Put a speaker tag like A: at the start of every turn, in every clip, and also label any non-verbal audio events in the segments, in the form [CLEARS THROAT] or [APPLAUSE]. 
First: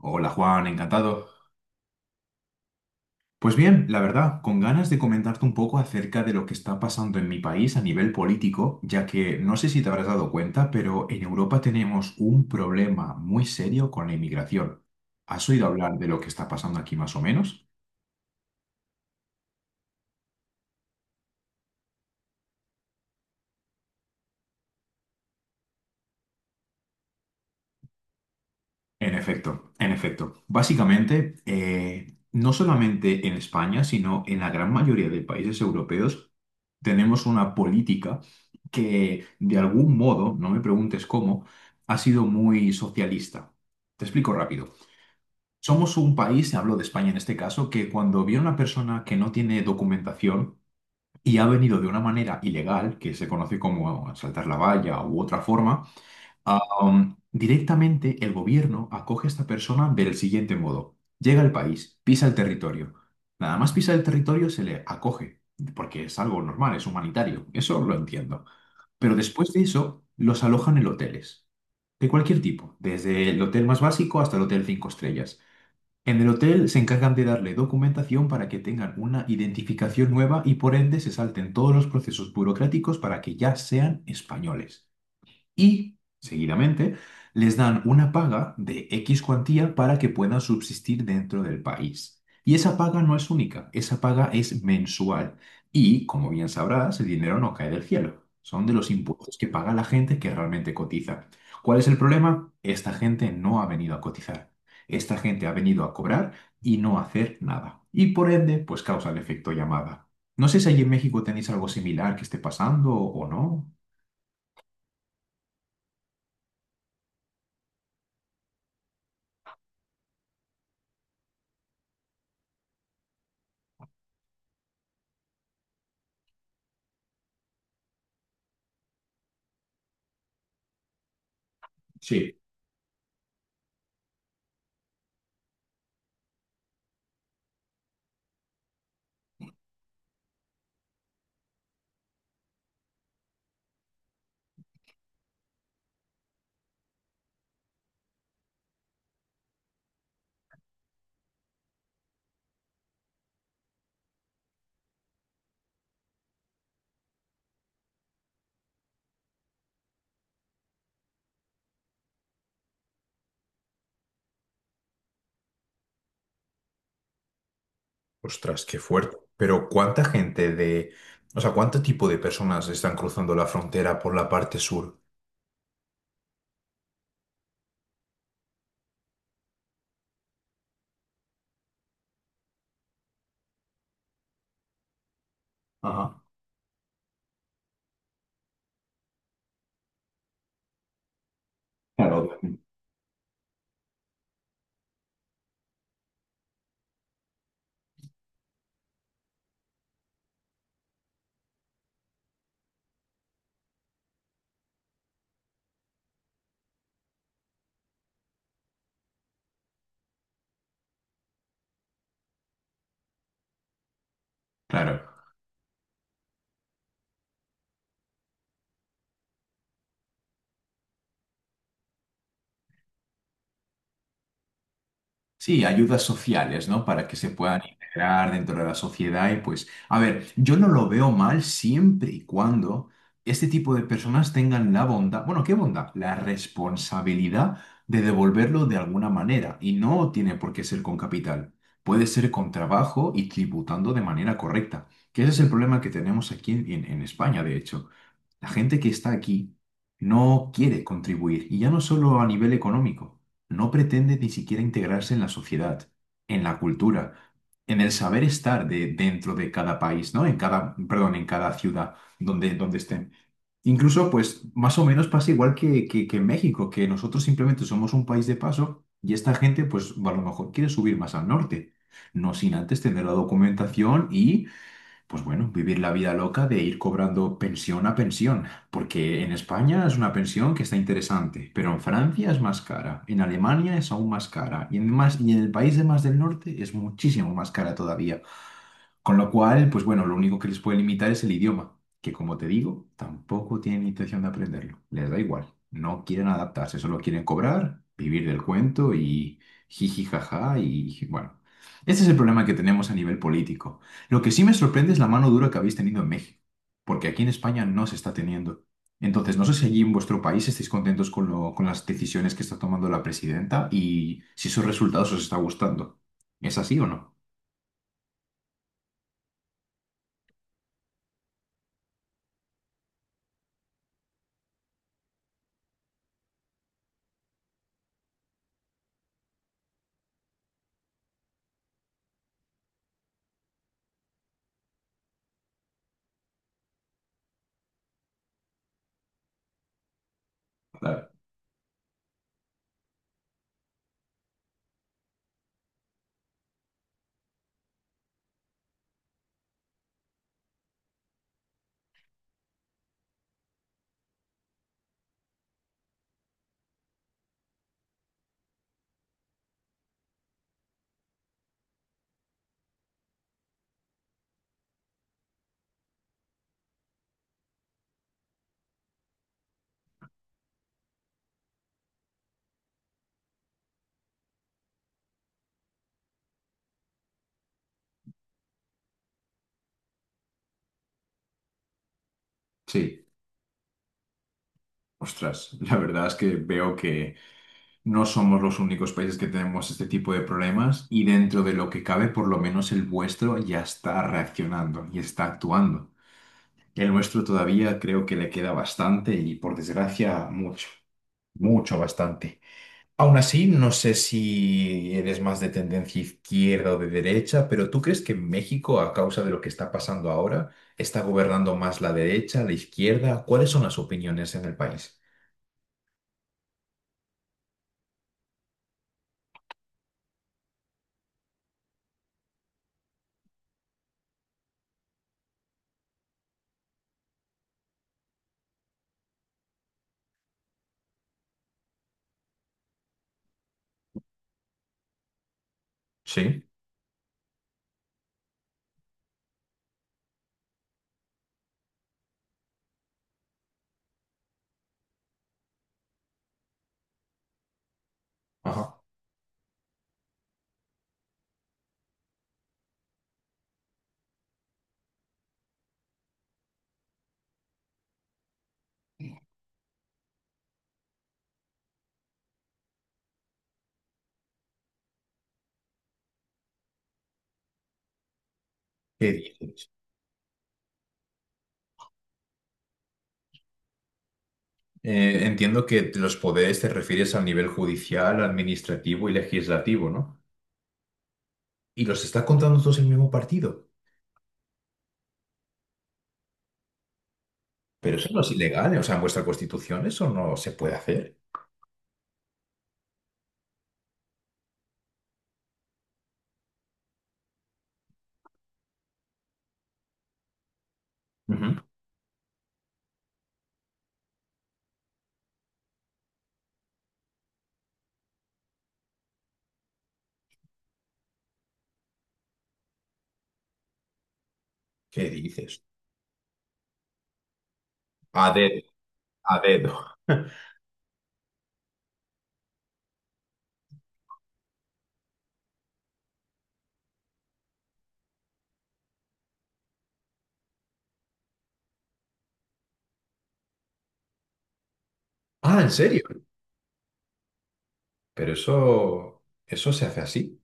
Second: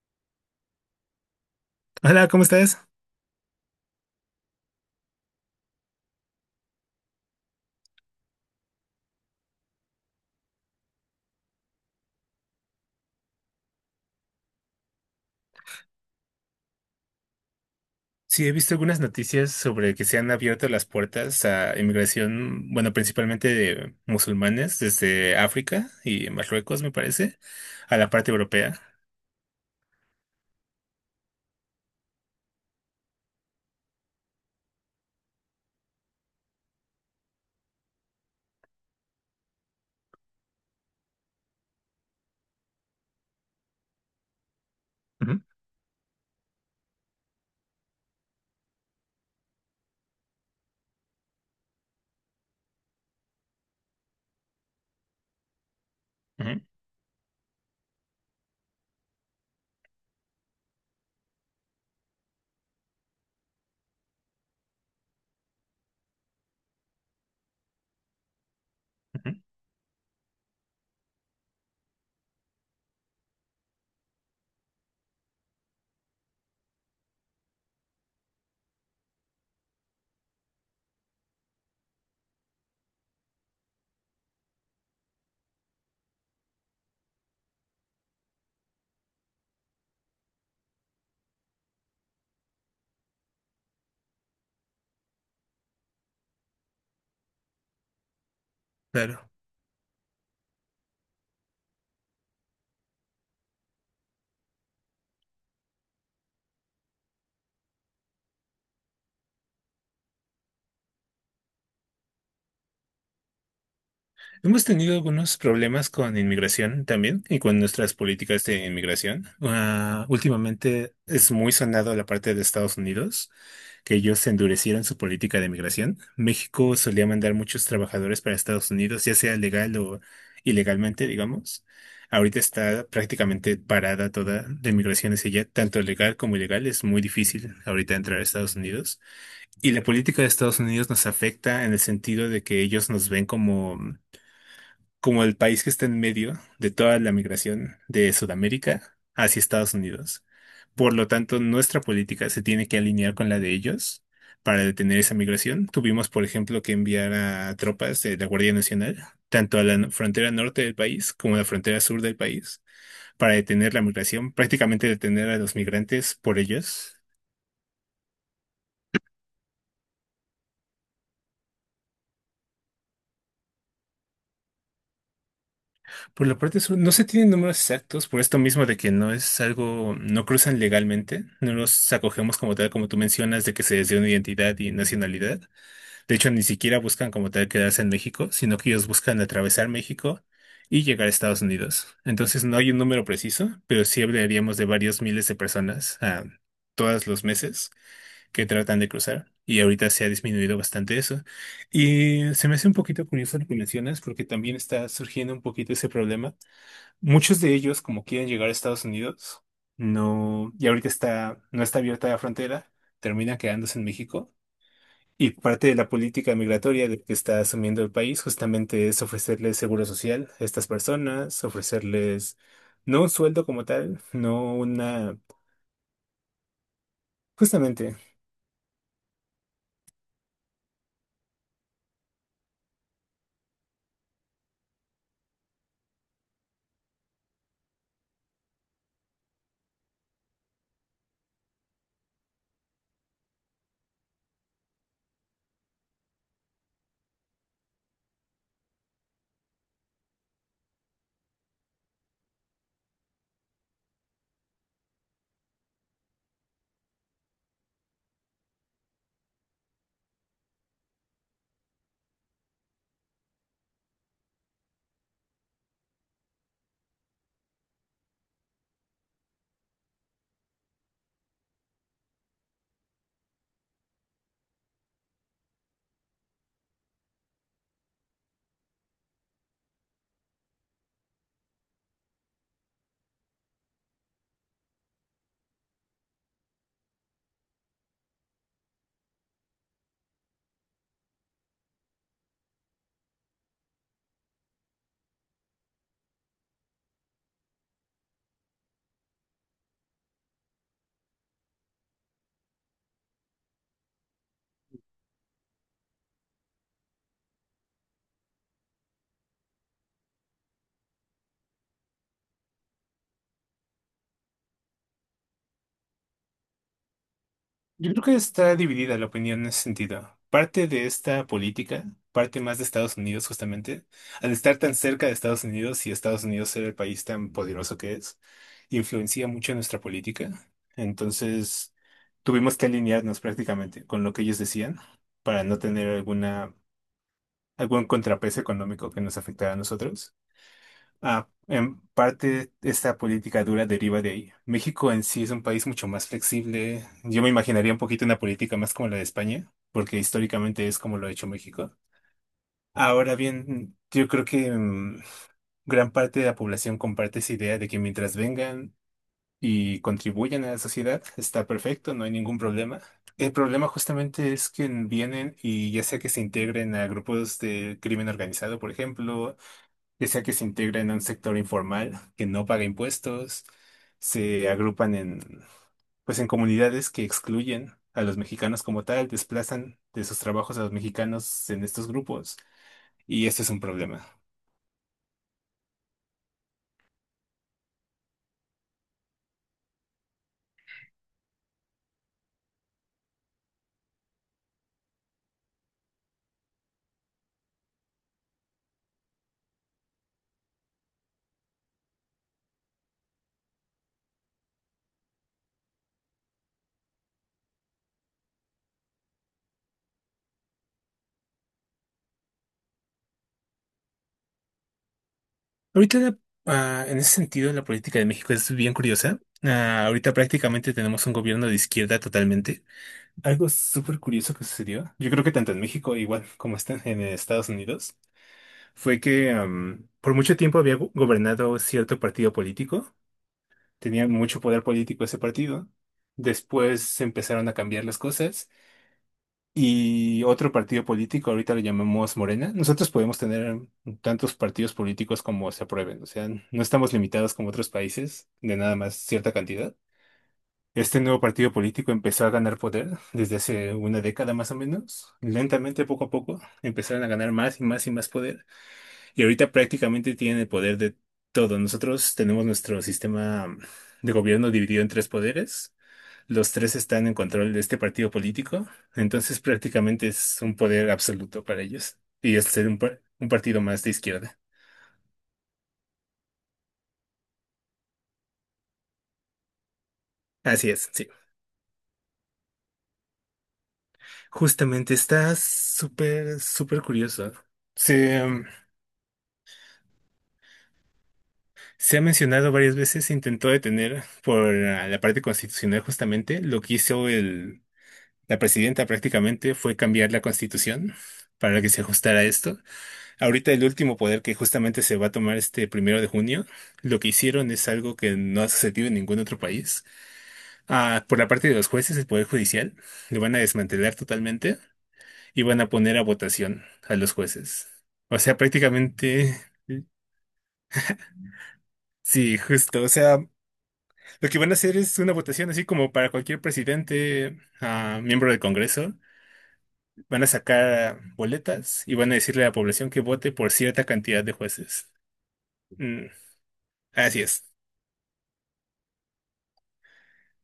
A: Hola Juan, encantado.
B: Hola, ¿cómo estás?
A: Pues bien, la verdad, con ganas de comentarte un poco acerca de lo que está pasando en mi país a nivel político, ya que no sé si te habrás dado cuenta, pero en Europa tenemos un problema muy serio con la inmigración. ¿Has oído hablar de lo que está pasando aquí más o menos?
B: Sí, he visto algunas noticias sobre que se han abierto las puertas a inmigración, bueno, principalmente de musulmanes desde África y Marruecos, me parece, a la parte europea.
A: En efecto, en efecto. Básicamente, no solamente en España, sino en la gran mayoría de países europeos, tenemos una política que, de algún modo, no me preguntes cómo, ha sido muy socialista. Te explico rápido.
B: Ujú.
A: Somos un país, hablo de España en este caso, que cuando viene una persona que no tiene documentación y ha venido de una manera ilegal, que se conoce como saltar la valla u otra forma.
B: Ujú,
A: Directamente el gobierno acoge a esta persona del siguiente modo. Llega al país, pisa el territorio. Nada más pisa el territorio se le acoge, porque es algo normal, es humanitario, eso lo entiendo. Pero
B: ujú.
A: después de eso, los alojan en hoteles de cualquier tipo, desde el hotel más básico hasta el hotel cinco estrellas. En el hotel se encargan de darle documentación para que tengan una identificación nueva y por ende se salten todos los procesos burocráticos para que ya sean españoles y, seguidamente, les dan una paga de X cuantía para que puedan subsistir dentro del país. Y esa paga no es única, esa paga es mensual. Y, como bien sabrás, el dinero no cae del cielo. Son de los
B: Claro.
A: impuestos que paga la gente que realmente cotiza. ¿Cuál es el problema? Esta gente no ha venido a cotizar. Esta gente ha venido a cobrar y no a hacer nada. Y por ende, pues causa el efecto llamada. No sé si allí en México tenéis algo similar que esté pasando o no.
B: Hemos tenido algunos problemas con inmigración también y con nuestras políticas de inmigración. Ah, últimamente es muy sonado la parte de Estados Unidos, que ellos endurecieron su política de inmigración. México solía mandar muchos trabajadores para Estados Unidos, ya sea legal o ilegalmente, digamos.
A: Sí.
B: Ahorita está prácticamente parada toda la inmigración hacia allá, tanto legal como ilegal. Es muy difícil ahorita entrar a Estados Unidos. Y la política de Estados Unidos nos afecta en el sentido de que ellos nos ven como el país que está en medio de toda la migración de Sudamérica hacia Estados Unidos. Por lo tanto, nuestra política se tiene que alinear con la de ellos para detener esa migración. Tuvimos, por ejemplo, que enviar a tropas de la Guardia Nacional, tanto a la frontera norte del país como a la frontera sur del país, para detener la migración, prácticamente detener a los migrantes por ellos.
A: Ostras, qué fuerte. Pero ¿cuánta gente de, o sea, cuánto tipo de personas están cruzando la frontera por la parte sur?
B: Por la parte sur, no se tienen números exactos por esto mismo de que no es algo, no cruzan legalmente, no los acogemos como tal, como tú mencionas, de que se les dio una identidad y nacionalidad. De
A: Ajá.
B: hecho, ni siquiera buscan como tal quedarse en México, sino que ellos buscan atravesar México y llegar a Estados Unidos.
A: Claro,
B: Entonces, no
A: obviamente.
B: hay un número preciso, pero sí hablaríamos de varios miles de personas todos los meses que tratan de cruzar. Y ahorita se ha disminuido bastante eso. Y se me hace un poquito curioso lo que mencionas, porque también está surgiendo un poquito ese problema. Muchos de ellos, como quieren llegar a Estados Unidos, no, y ahorita está, no está abierta la frontera, termina quedándose en México.
A: Claro.
B: Y parte de la política migratoria que está asumiendo el país justamente es ofrecerles seguro social a estas personas, ofrecerles no un sueldo como tal, no una,
A: Sí, ayudas sociales, ¿no? Para que se puedan
B: justamente.
A: integrar dentro de la sociedad y pues, a ver, yo no lo veo mal siempre y cuando este tipo de personas tengan la bondad, bueno, ¿qué bondad? La responsabilidad de devolverlo de alguna manera y no tiene por qué ser con capital. Puede ser con trabajo y tributando de manera correcta, que ese es el problema que tenemos aquí en España, de hecho. La gente que está aquí no quiere contribuir y ya no solo a nivel económico no pretende ni siquiera integrarse en la sociedad, en la cultura, en el saber estar dentro de cada país, ¿no? En cada, perdón, en cada ciudad donde estén. Incluso, pues, más o menos pasa igual que en México, que nosotros simplemente somos un país de paso y esta gente, pues, a lo mejor quiere subir más al norte, no sin antes tener la documentación y pues bueno, vivir la vida loca de ir cobrando pensión a pensión, porque en España es una pensión que está interesante, pero en Francia es más cara, en Alemania es aún más cara, y en el país de más del norte es muchísimo más cara todavía. Con lo cual, pues bueno, lo único que les puede limitar es el idioma, que como te digo, tampoco tienen intención de aprenderlo. Les da igual, no quieren adaptarse, solo quieren cobrar, vivir del cuento y jiji jaja y bueno. Este es el problema que tenemos a nivel político. Lo que sí me sorprende es la mano dura que habéis tenido en México, porque aquí en España no se está teniendo. Entonces, no sé si allí en vuestro país estáis contentos con con las decisiones que está tomando la presidenta y si sus resultados os está gustando. ¿Es así o no?
B: Yo creo que está dividida la opinión en ese sentido. Parte de esta política, parte más de Estados Unidos justamente, al estar tan cerca de Estados Unidos y Estados Unidos ser el país tan poderoso que es, influencia mucho nuestra política. Entonces, tuvimos que alinearnos prácticamente con lo que ellos decían para no tener alguna, algún contrapeso económico que nos afectara a nosotros.
A: Claro.
B: Ah, en parte esta política dura deriva de ahí. México en sí es un país mucho más flexible. Yo me imaginaría un poquito una política más como la de España, porque históricamente es como lo ha hecho México. Ahora bien, yo creo que gran parte de la población comparte esa idea de que mientras vengan y contribuyan a la sociedad, está perfecto, no hay ningún problema. El problema justamente es que vienen y ya sea que se integren a grupos de crimen organizado, por ejemplo, ya sea que se integren a un sector informal que no paga impuestos, se agrupan en, pues en comunidades que excluyen a los mexicanos como tal, desplazan de sus trabajos a los mexicanos en estos grupos,
A: Sí.
B: y esto es un problema.
A: Ostras, la verdad es que veo que no somos los únicos países que tenemos este tipo de problemas y dentro de lo que cabe, por lo menos el vuestro ya está reaccionando y está actuando. El nuestro todavía creo que le queda bastante y por desgracia mucho, mucho bastante. Aún así, no sé si eres más de tendencia izquierda o de derecha, pero ¿tú crees que en México, a causa de lo que está pasando ahora, está gobernando más la derecha, la izquierda? ¿Cuáles son las opiniones en el país?
B: Ahorita, en ese sentido, la política de México es bien curiosa. Ah, ahorita prácticamente tenemos un gobierno de izquierda totalmente. Algo súper curioso que sucedió. Yo creo que tanto en México, igual como están en Estados Unidos, fue que por mucho tiempo había gobernado cierto partido político, tenía mucho poder político ese partido.
A: Sí.
B: Después empezaron a cambiar las cosas y otro partido político, ahorita lo llamamos Morena. Nosotros podemos tener tantos partidos políticos como se aprueben, o sea, no estamos limitados como otros países de nada
A: Ajá.
B: más cierta cantidad. Este nuevo partido político empezó a ganar poder desde hace una década más o menos. Lentamente, poco a poco, empezaron a ganar más y más y más poder. Y ahorita prácticamente tienen el poder de todo. Nosotros tenemos nuestro sistema de gobierno dividido en tres poderes. Los tres están en control de este partido político.
A: ¿Qué
B: Entonces
A: dices?
B: prácticamente es un poder absoluto para ellos. Y es ser un partido más de izquierda.
A: Entiendo que los poderes te refieres al nivel judicial, administrativo y legislativo, ¿no?
B: Así es, sí.
A: Y los está contando todos en el mismo partido.
B: Justamente está súper, súper curioso.
A: Pero eso no
B: Se,
A: es
B: um,
A: ilegal, ¿eh? O sea, en vuestra constitución eso no se puede hacer.
B: Se ha mencionado varias veces, se intentó detener por la parte constitucional justamente lo que hizo el. La presidenta prácticamente fue cambiar la constitución
A: Ujú.
B: para que se ajustara a esto. Ahorita el último poder que justamente se va a tomar este primero de junio, lo que hicieron es algo que no ha sucedido en ningún otro país. Ah, por la parte de los jueces, el poder judicial, lo van a desmantelar totalmente
A: ¿Qué
B: y van
A: dices?
B: a poner a votación a los jueces. O
A: A
B: sea,
A: dedo, a
B: prácticamente,
A: dedo. [LAUGHS]
B: sí, justo. O sea, lo que van a hacer es una votación así como para cualquier presidente, miembro del Congreso. Van a sacar boletas y van a decirle a la población que vote por cierta cantidad de jueces.
A: Ah, ¿en serio?
B: Mm, así es.
A: Pero eso se hace así.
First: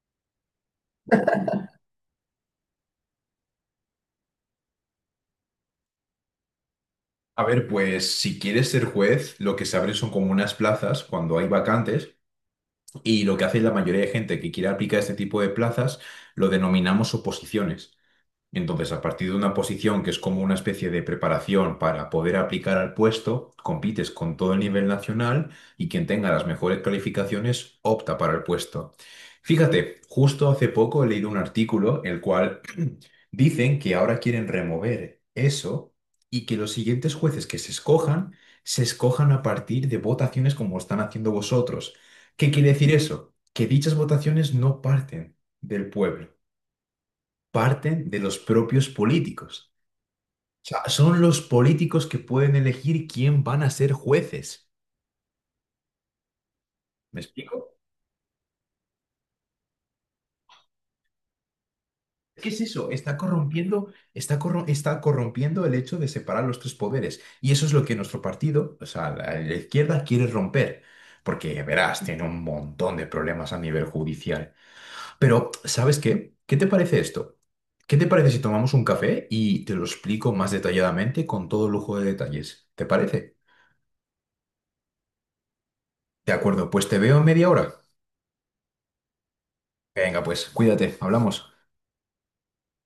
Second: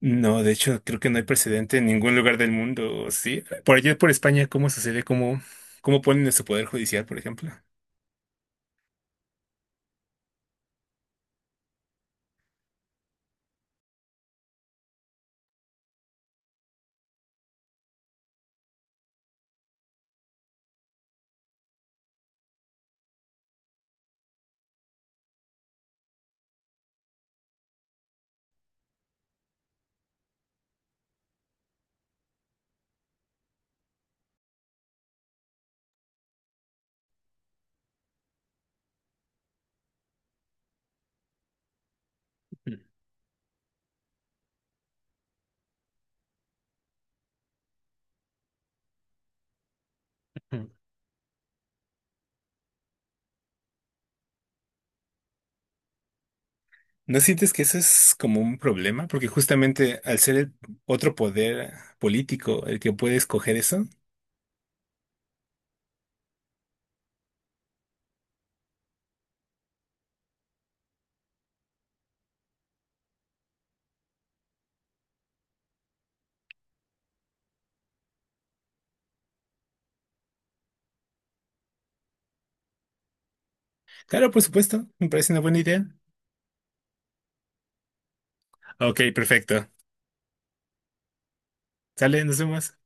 B: No, de hecho, creo que no hay precedente en ningún lugar del mundo, ¿sí? Por allá por España, ¿cómo sucede? ¿Cómo, cómo ponen su poder judicial, por
A: A
B: ejemplo?
A: ver, pues si quieres ser juez, lo que se abren son como unas plazas cuando hay vacantes y lo que hace la mayoría de gente que quiere aplicar este tipo de plazas lo denominamos oposiciones. Entonces, a partir de una posición que es como una especie de preparación para poder aplicar al puesto, compites con todo el nivel nacional y quien tenga las mejores calificaciones opta para el puesto. Fíjate, justo hace poco he leído un artículo el cual [CLEARS THROAT] dicen que ahora quieren remover eso y que los siguientes jueces que se escojan a partir de votaciones como están haciendo vosotros. ¿Qué quiere
B: [LAUGHS]
A: decir eso? Que dichas votaciones no parten del pueblo, parten de los propios políticos. O
B: Ujú.
A: sea, son los políticos que pueden elegir quién van a ser jueces. ¿Me
B: ¿No sientes
A: explico?
B: que eso es como un problema? Porque justamente al ser el otro poder
A: ¿Qué es
B: político el
A: eso?
B: que
A: Está
B: puede escoger eso,
A: corrompiendo, está corrompiendo el hecho de separar los tres poderes. Y eso es lo que nuestro partido, o sea, la izquierda quiere romper. Porque, verás, tiene un montón de problemas a nivel judicial. Pero, ¿sabes qué? ¿Qué te parece esto? ¿Qué te parece si tomamos un café y te lo explico más detalladamente con todo lujo de detalles? ¿Te parece?
B: Claro, por supuesto, me parece una buena idea.
A: De acuerdo, pues te veo en media hora.
B: Ok, perfecto.
A: Venga, pues, cuídate, hablamos.
B: Sale, nos vemos.